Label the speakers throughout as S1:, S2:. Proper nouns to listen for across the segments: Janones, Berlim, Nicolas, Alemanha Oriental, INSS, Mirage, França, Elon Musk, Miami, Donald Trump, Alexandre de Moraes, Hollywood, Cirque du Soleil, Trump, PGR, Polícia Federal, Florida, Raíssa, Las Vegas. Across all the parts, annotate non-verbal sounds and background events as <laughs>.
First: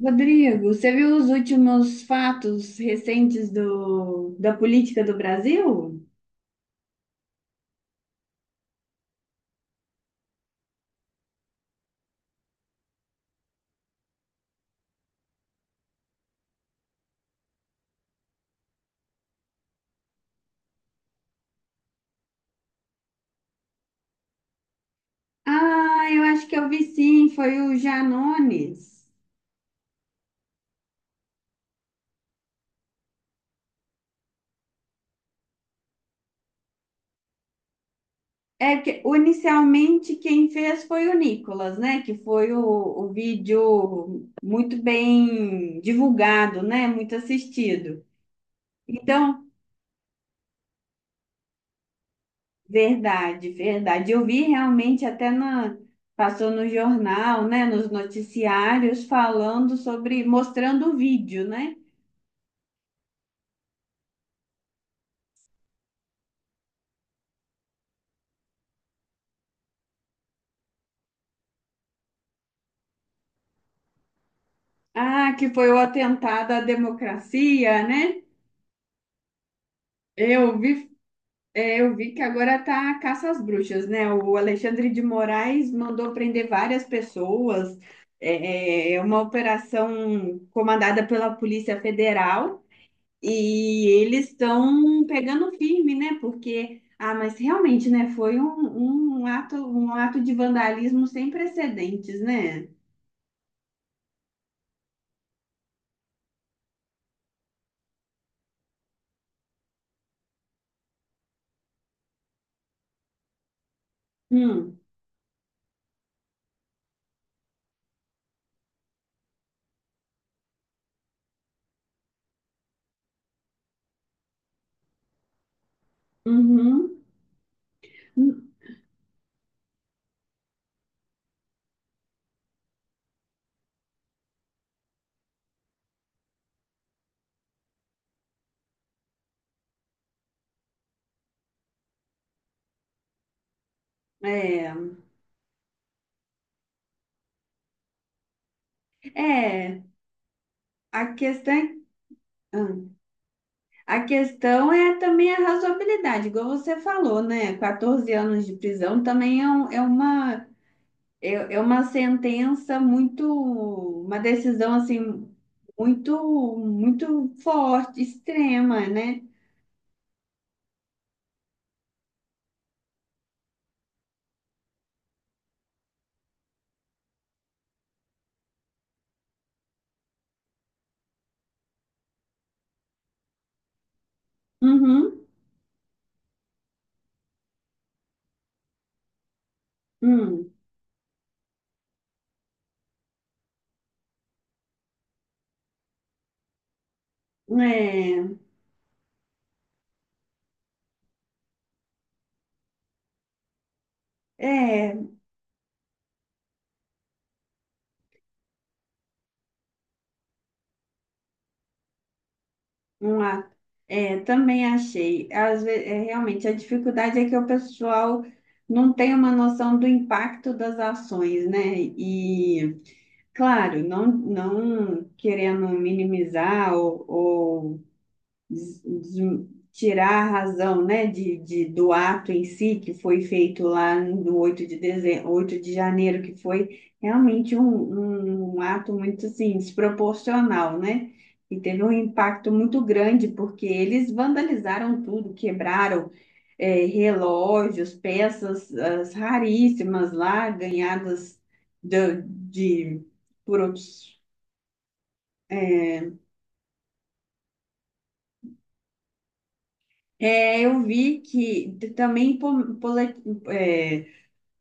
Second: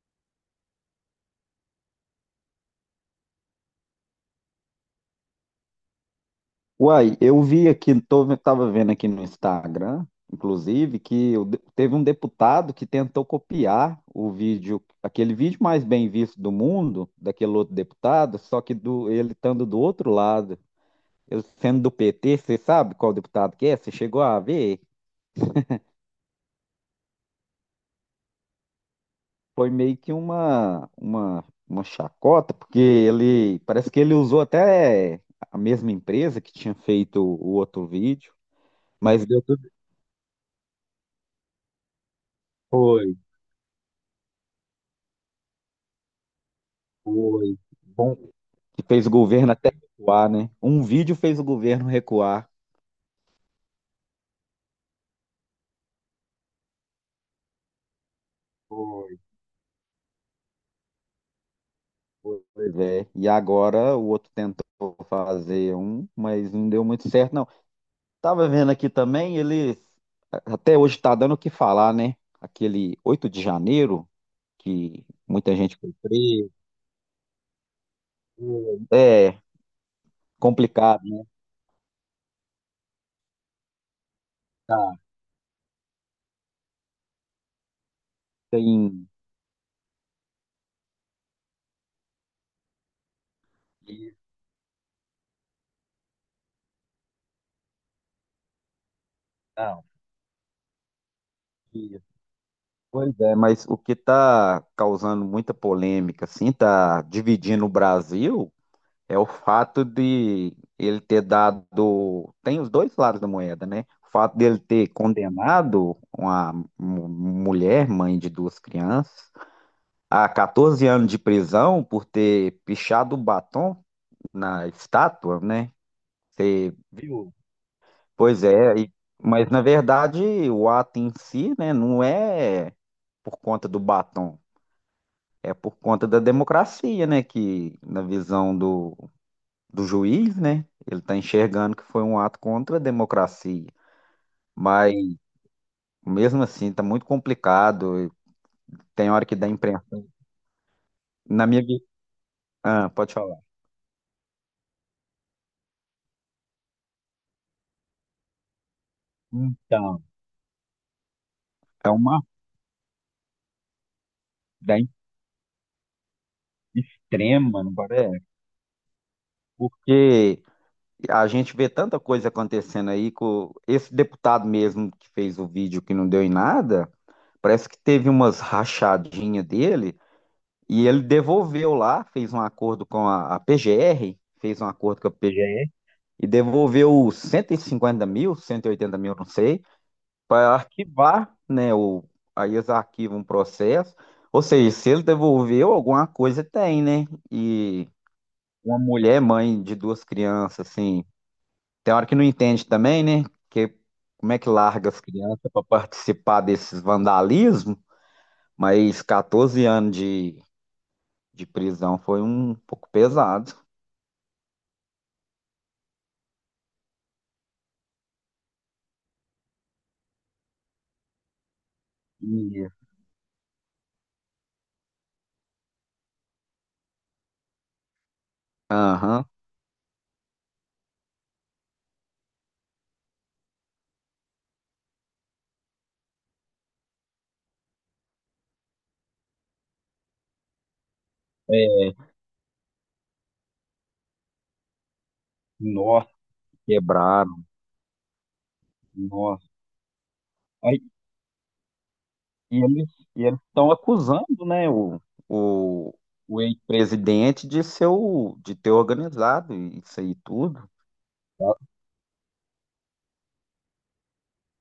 S1: Rodrigo, você viu os últimos fatos recentes da política do Brasil?
S2: Uai, eu vi aqui, tava vendo aqui no Instagram, inclusive, que teve um deputado que tentou copiar o vídeo, aquele vídeo mais bem visto do mundo, daquele outro deputado, só que ele estando do outro lado, ele sendo do PT. Você sabe qual deputado que é? Você chegou a ver?
S1: Ah, eu acho que eu vi sim, foi o Janones.
S2: Foi meio que uma chacota, porque ele, parece que ele usou até a mesma empresa que tinha feito o outro vídeo, mas deu tudo.
S1: Inicialmente quem fez foi o Nicolas, né? O
S2: Foi,
S1: vídeo muito bem divulgado, né? Muito
S2: foi.
S1: assistido.
S2: Que fez o
S1: Então,
S2: governo até recuar, né? Um vídeo fez o governo recuar.
S1: verdade, verdade. Eu vi realmente até na passou no jornal, né? Nos noticiários
S2: Foi,
S1: falando sobre, mostrando o vídeo, né?
S2: foi. Pois é. E agora o outro tentou fazer um, mas não deu muito certo, não. Tava vendo aqui também, ele até hoje tá dando o que falar, né? Aquele 8 de janeiro, que
S1: Ah, que
S2: muita
S1: foi
S2: gente
S1: o
S2: foi presa.
S1: atentado à democracia, né?
S2: É
S1: Eu vi,
S2: complicado, né?
S1: eu vi que agora tá a caça às bruxas, né? O Alexandre
S2: Tá,
S1: de Moraes mandou prender várias pessoas. É é
S2: tem.
S1: uma operação comandada pela Polícia Federal e
S2: Isso,
S1: eles estão pegando firme, né? Porque, mas realmente, né? Foi
S2: não,
S1: um ato de vandalismo sem
S2: isso.
S1: precedentes, né?
S2: Pois é, mas o que tá causando muita polêmica, assim, tá dividindo o Brasil. É o fato de ele ter dado. Tem os dois lados da moeda, né? O fato dele
S1: Hum,
S2: ter condenado uma mulher, mãe de duas crianças, a 14 anos de prisão por ter pichado o batom na estátua, né?
S1: uhum,
S2: Viu? Pois é. Mas na verdade o ato em si, né, não é por conta do batom, é por conta da democracia, né? Que na visão do juiz, né? Ele está enxergando que foi um ato contra a democracia.
S1: é.
S2: Mas, mesmo assim, está muito complicado. Tem hora que dá
S1: É,
S2: imprensa.
S1: a
S2: Na
S1: questão
S2: minha.
S1: é.
S2: vi- Ah,
S1: Ah,
S2: pode falar.
S1: a questão é também a razoabilidade, igual você falou, né? 14 anos de prisão também é, é
S2: Então,
S1: uma, é uma
S2: é uma
S1: sentença muito, uma decisão
S2: da in-
S1: assim, muito, muito
S2: extrema, não
S1: forte,
S2: parece?
S1: extrema, né?
S2: Porque a gente vê tanta coisa acontecendo aí com esse deputado mesmo que fez o vídeo que não deu em nada, parece que teve umas rachadinhas dele e ele devolveu lá, fez um acordo com a PGR, fez um acordo com a
S1: Uhum,
S2: PGR e devolveu 150 mil, 180 mil, não sei,
S1: hum,
S2: para arquivar, né? Aí eles arquivam um processo. Ou seja, se ele devolveu, alguma coisa tem, né? E
S1: é,
S2: uma mulher, mãe de duas crianças, assim, tem hora que não entende também, né? Que, como é que larga
S1: é,
S2: as crianças para participar desses vandalismos? Mas 14 anos de prisão foi um pouco
S1: uma,
S2: pesado.
S1: é, também achei. Às vezes, é, realmente, a dificuldade é que o pessoal não tem uma noção do impacto das ações, né?
S2: E,
S1: E claro, não querendo minimizar ou
S2: Aham,
S1: tirar a razão, né, do ato em si, que foi feito lá no 8 de dezembro, 8 de janeiro, que foi realmente um ato muito, assim, desproporcional, né? E teve
S2: é,
S1: um impacto muito grande, porque eles vandalizaram tudo,
S2: nossa,
S1: quebraram,
S2: quebraram.
S1: relógios, peças, as
S2: Nossa.
S1: raríssimas lá, ganhadas de,
S2: E eles
S1: de-
S2: e eles
S1: por
S2: estão
S1: outros.
S2: acusando, né, o,
S1: É,
S2: o ex-presidente de ser de ter organizado isso aí
S1: É,
S2: tudo.
S1: eu vi que também é,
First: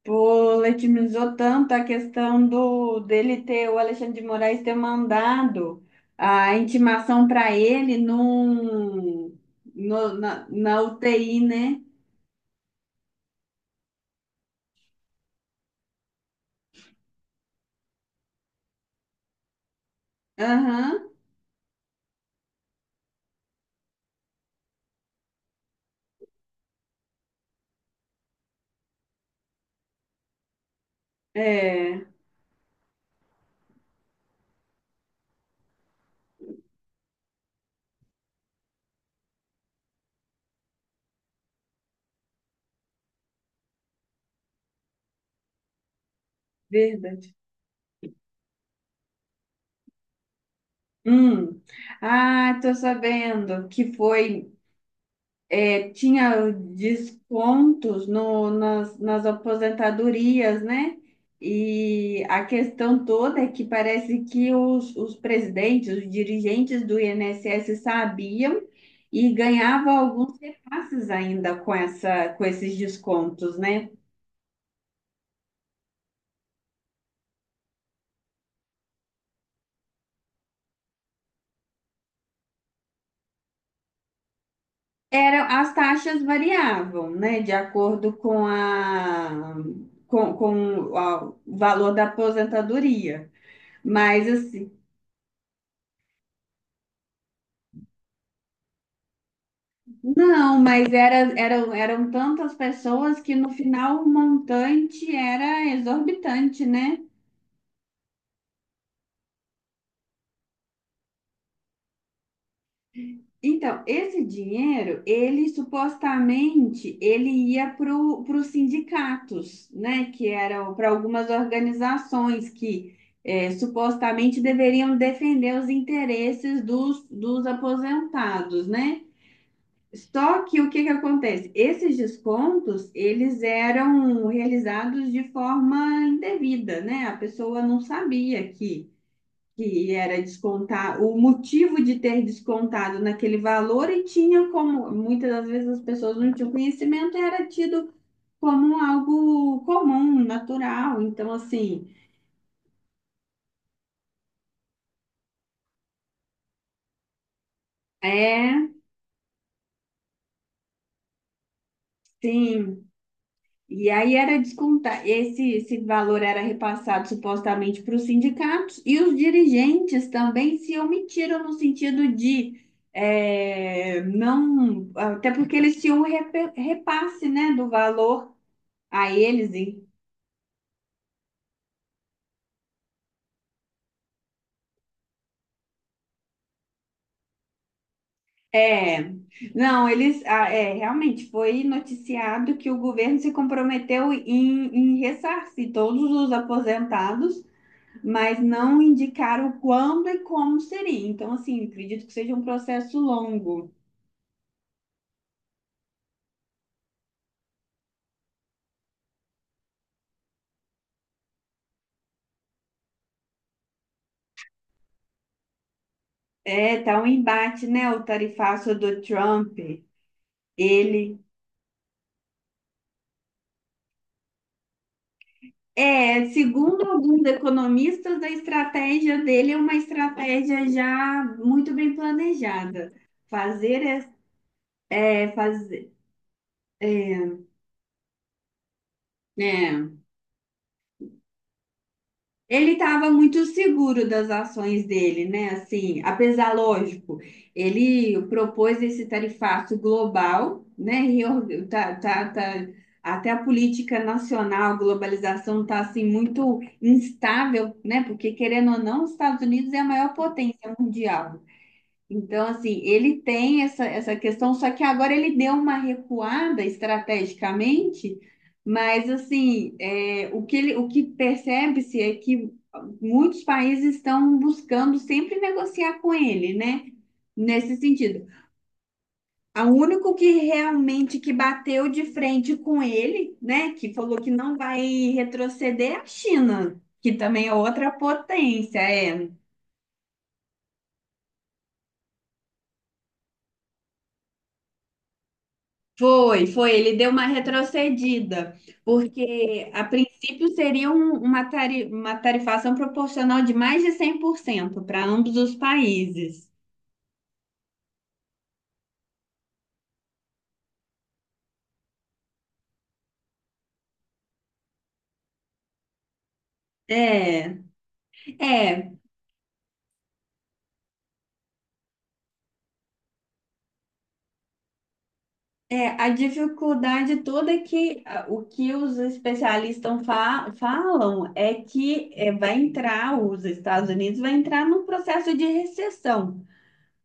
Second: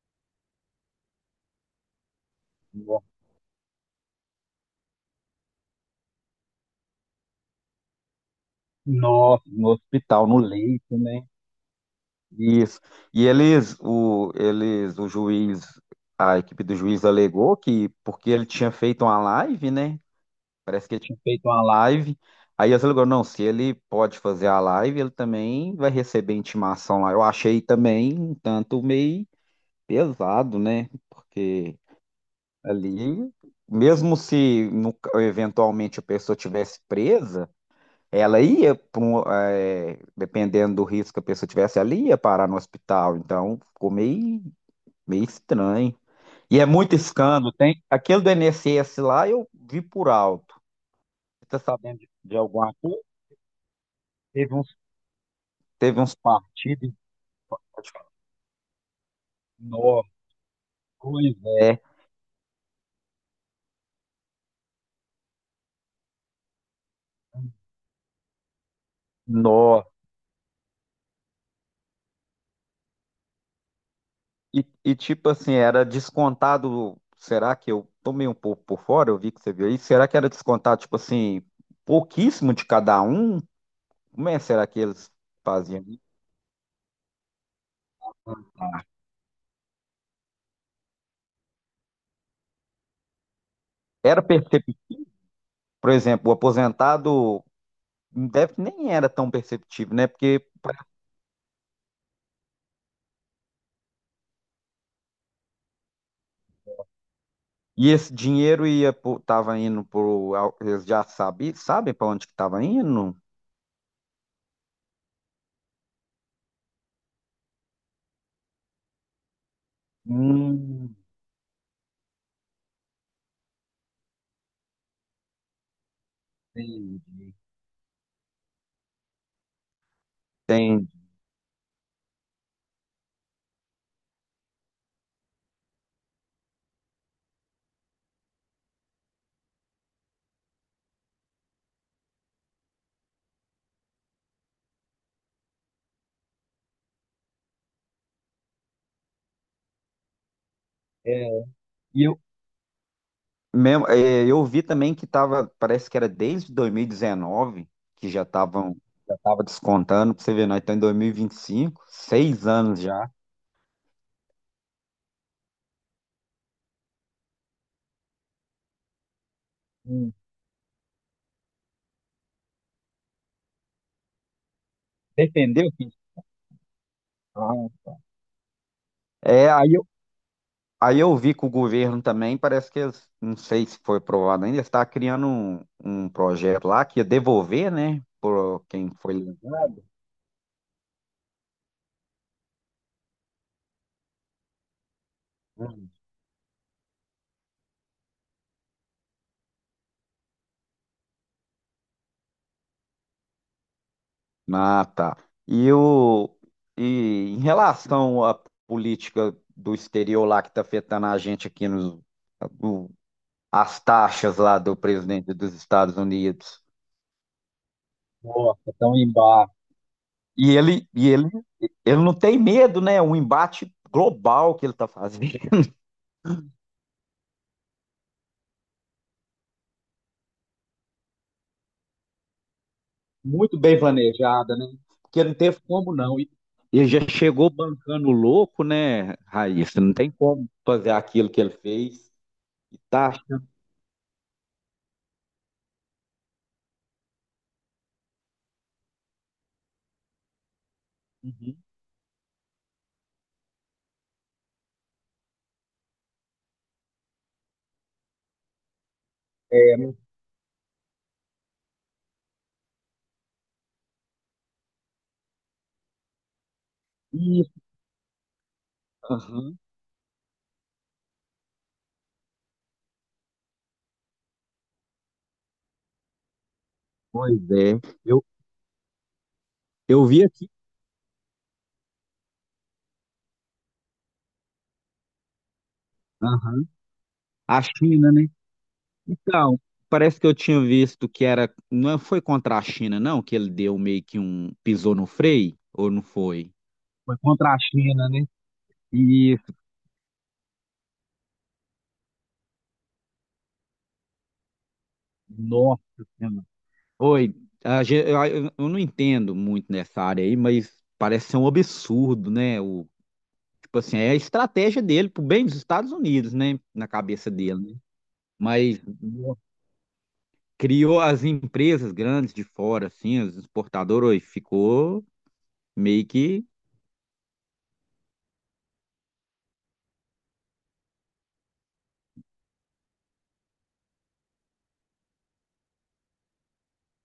S1: poletimizou tanto a questão do
S2: No,
S1: dele ter, o Alexandre de Moraes ter mandado a intimação para ele
S2: no
S1: no,
S2: hospital, no
S1: na, na
S2: leito, né?
S1: UTI, né?
S2: Isso. E eles, a equipe do juiz alegou que porque ele tinha feito uma live, né? Parece que
S1: Aham,
S2: ele tinha feito uma live. Aí eles alegou, não, se ele pode fazer a live, ele também vai receber intimação lá. Eu achei também um tanto meio pesado, né? Porque
S1: é,
S2: ali, mesmo se eventualmente a pessoa tivesse presa, ela ia pra dependendo do risco que a pessoa tivesse, ela ia parar no hospital. Então, ficou meio estranho. E é muito
S1: verdade.
S2: escândalo, tem. Aquele do INSS lá eu vi por alto. Você tá
S1: Hum.
S2: sabendo de
S1: Ah, tô
S2: alguma coisa?
S1: sabendo que foi
S2: Teve uns,
S1: é,
S2: teve uns
S1: tinha
S2: partidos.
S1: descontos no, nas
S2: Nossa,
S1: aposentadorias, né?
S2: pois é.
S1: E a questão toda é que parece que os presidentes, os dirigentes do INSS sabiam e
S2: Nossa.
S1: ganhavam alguns repasses ainda com essa, com esses descontos, né?
S2: E tipo assim, era descontado. Será que eu tomei um pouco por fora? Eu vi que você viu aí. Será que era descontado, tipo assim, pouquíssimo de cada um? Como é que será que eles
S1: Era, as
S2: faziam isso?
S1: taxas variavam, né? De acordo com a- o valor da aposentadoria.
S2: Era
S1: Mas assim,
S2: perceptível, por exemplo, o aposentado deve, nem era tão perceptível, né? Porque
S1: não, mas era, eram, eram tantas pessoas que no final o montante era exorbitante, né?
S2: esse dinheiro tava indo pro. Eles já sabem para onde que tava indo?
S1: Então, esse dinheiro, ele supostamente, ele ia para os sindicatos, né? Que eram para
S2: Hum,
S1: algumas organizações que supostamente deveriam defender os interesses dos,
S2: entendi.
S1: dos aposentados, né? Só que o que que
S2: Entendi.
S1: acontece? Esses descontos, eles eram realizados de forma indevida, né? A pessoa não sabia que era descontar, o motivo de ter descontado naquele valor e tinha como, muitas das vezes as pessoas não tinham conhecimento, e era tido como algo comum, natural. Então, assim,
S2: Mesmo, é, eu vi também que tava, parece que era desde 2019 que já
S1: é,
S2: estavam, já tava descontando, pra você ver, nós estamos em 2025 6 anos
S1: sim,
S2: já.
S1: e aí era descontar, esse valor era repassado supostamente para os sindicatos e os dirigentes
S2: Hum.
S1: também se omitiram no sentido de não, até porque
S2: Defendeu
S1: eles
S2: que
S1: tinham um repasse, né, do
S2: Ah.
S1: valor a
S2: É,
S1: eles. E-
S2: aí eu vi que o governo também, parece que eles, não sei se foi aprovado ainda, está criando um projeto lá que ia devolver, né, por quem
S1: É,
S2: foi lesado.
S1: não, eles, é, realmente foi noticiado que o governo se comprometeu em, em ressarcir todos os aposentados, mas não indicaram quando e como seria. Então, assim, acredito que seja um processo longo.
S2: Ah, tá. E, o, e em relação à política do exterior lá que está afetando a gente aqui o- as taxas lá do presidente dos Estados Unidos.
S1: É, tá um embate, né? O
S2: Nossa,
S1: tarifaço
S2: tão
S1: do
S2: embaixo.
S1: Trump,
S2: E ele, e
S1: ele
S2: ele, ele não tem medo, né? Um embate global que ele está fazendo. <laughs>
S1: é, segundo alguns economistas, a estratégia dele é uma estratégia já muito bem planejada.
S2: Muito bem
S1: Fazer,
S2: planejada, né? Porque
S1: é,
S2: não teve
S1: fazer,
S2: como não. Ele já
S1: é,
S2: chegou bancando louco, né, Raíssa?
S1: né,
S2: Não tem como fazer aquilo que ele fez.
S1: ele
S2: E
S1: estava
S2: tá.
S1: muito seguro das ações dele, né? Assim, apesar, lógico, ele propôs esse tarifaço global, né?
S2: Uhum.
S1: Até a política nacional, a globalização está assim muito instável, né? Porque querendo ou não, os Estados Unidos
S2: É,
S1: é a maior potência mundial. Então, assim, ele tem essa, essa questão, só que agora ele deu uma recuada estrategicamente, mas,
S2: aham,
S1: assim, é, o que percebe-se é que muitos países estão buscando sempre negociar com ele, né?
S2: pois
S1: Nesse
S2: é. Eu,
S1: sentido. O
S2: eu
S1: único
S2: vi
S1: que
S2: aqui,
S1: realmente que bateu de frente com ele, né, que falou que não vai retroceder é a
S2: aham,
S1: China, que também é
S2: a
S1: outra
S2: China, né?
S1: potência, é,
S2: Então, parece que eu tinha visto que era, não é, foi contra a China, não, que ele deu meio que um, pisou no freio, ou não
S1: foi,
S2: foi?
S1: foi. Ele deu
S2: Foi
S1: uma
S2: contra a China, né?
S1: retrocedida,
S2: Isso,
S1: porque a princípio seria uma, uma tarifação proporcional de mais de 100% para ambos os
S2: Nossa Senhora.
S1: países.
S2: Oi, eu não entendo muito nessa área aí, mas parece ser um absurdo, né? Tipo assim, é a estratégia dele pro bem dos Estados Unidos, né? Na cabeça
S1: É,
S2: dele, né? Mas,
S1: é,
S2: criou as empresas grandes de fora, assim, os exportadores, ficou
S1: é,
S2: meio
S1: a
S2: que.
S1: dificuldade toda é que ah, o que os especialistas falam é que é, vai entrar, os Estados Unidos vai entrar num processo de recessão.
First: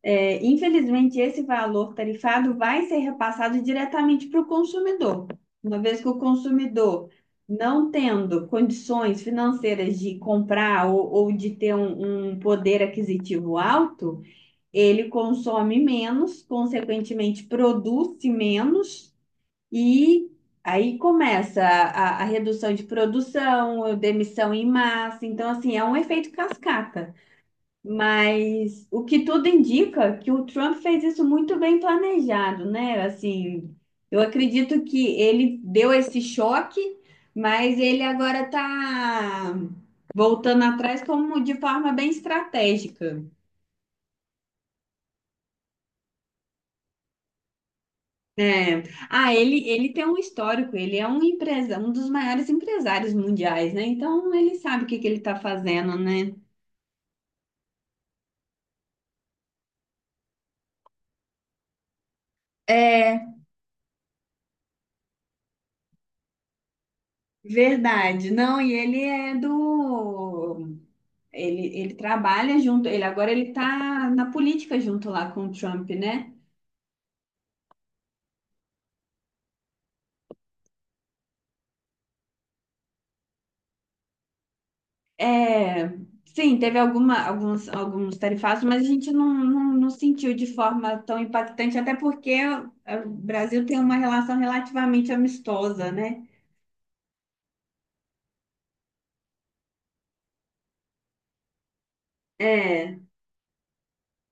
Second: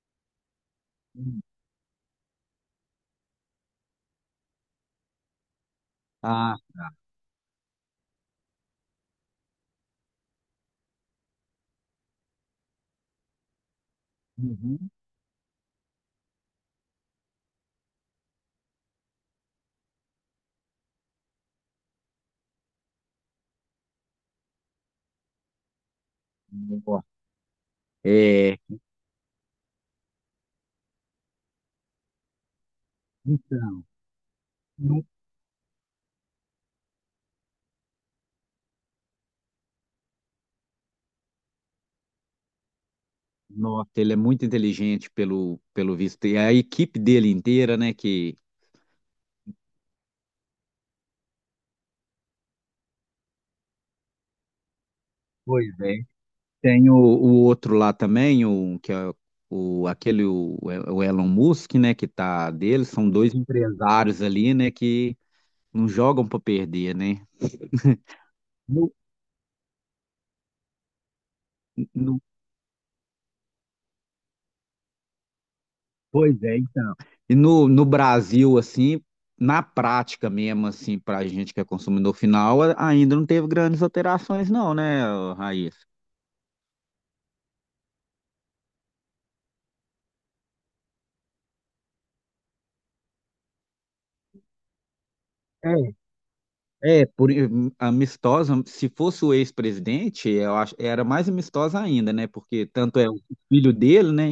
S1: É, infelizmente, esse valor tarifado vai ser repassado diretamente para o consumidor, uma vez que o
S2: Ah,
S1: consumidor, não tendo condições financeiras de comprar ou de ter um poder aquisitivo alto,
S2: uhum.
S1: ele consome menos, consequentemente, produz menos. E. Aí começa a redução de produção, demissão em massa. Então, assim, é um efeito
S2: Ó,
S1: cascata.
S2: é,
S1: Mas o que tudo indica é que o Trump fez isso muito bem planejado, né? Assim,
S2: então,
S1: eu acredito
S2: no-
S1: que ele deu esse choque, mas ele agora está voltando atrás como de forma bem estratégica,
S2: nossa, ele é muito inteligente pelo visto. E a equipe dele inteira, né? Que
S1: né? Ah, ele tem um histórico, ele é um empresa, um dos maiores empresários mundiais, né? Então ele sabe o que que ele está
S2: Pois é.
S1: fazendo, né?
S2: Tem o outro lá também, o, que é o, aquele, o Elon Musk, né? Que tá dele, são
S1: É
S2: dois empresários ali, né? Que não jogam para perder, né?
S1: verdade. Não, e ele é do. Ele
S2: No,
S1: trabalha junto, ele tá na política junto lá com o Trump, né?
S2: pois é, então. E no Brasil, assim, na prática mesmo, assim, pra gente que é consumidor final, ainda não teve grandes alterações, não, né, Raíssa?
S1: É, sim, teve alguma, alguns, alguns tarifaços, mas a gente não sentiu de forma tão impactante, até porque o Brasil tem uma relação relativamente amistosa,
S2: É,
S1: né?
S2: é, amistosa, se fosse o ex-presidente, eu acho, era mais amistosa ainda, né? Porque
S1: É,
S2: tanto é o filho dele, né?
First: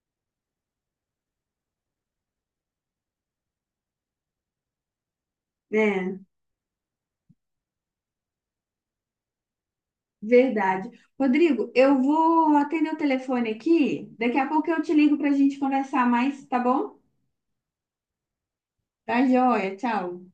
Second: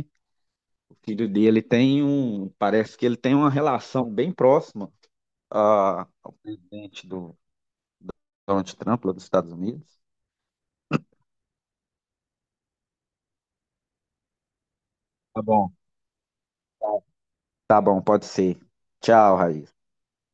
S2: O filho dele tem um, parece que ele tem uma relação bem próxima
S1: é,
S2: ao presidente do Donald Trump, lá dos Estados Unidos.
S1: verdade. Rodrigo, eu vou atender o telefone aqui, daqui a pouco eu te ligo para a
S2: Tá
S1: gente
S2: bom.
S1: conversar mais, tá bom?
S2: Tá bom, pode ser.
S1: Tá
S2: Tchau,
S1: joia,
S2: Raíssa.
S1: tchau.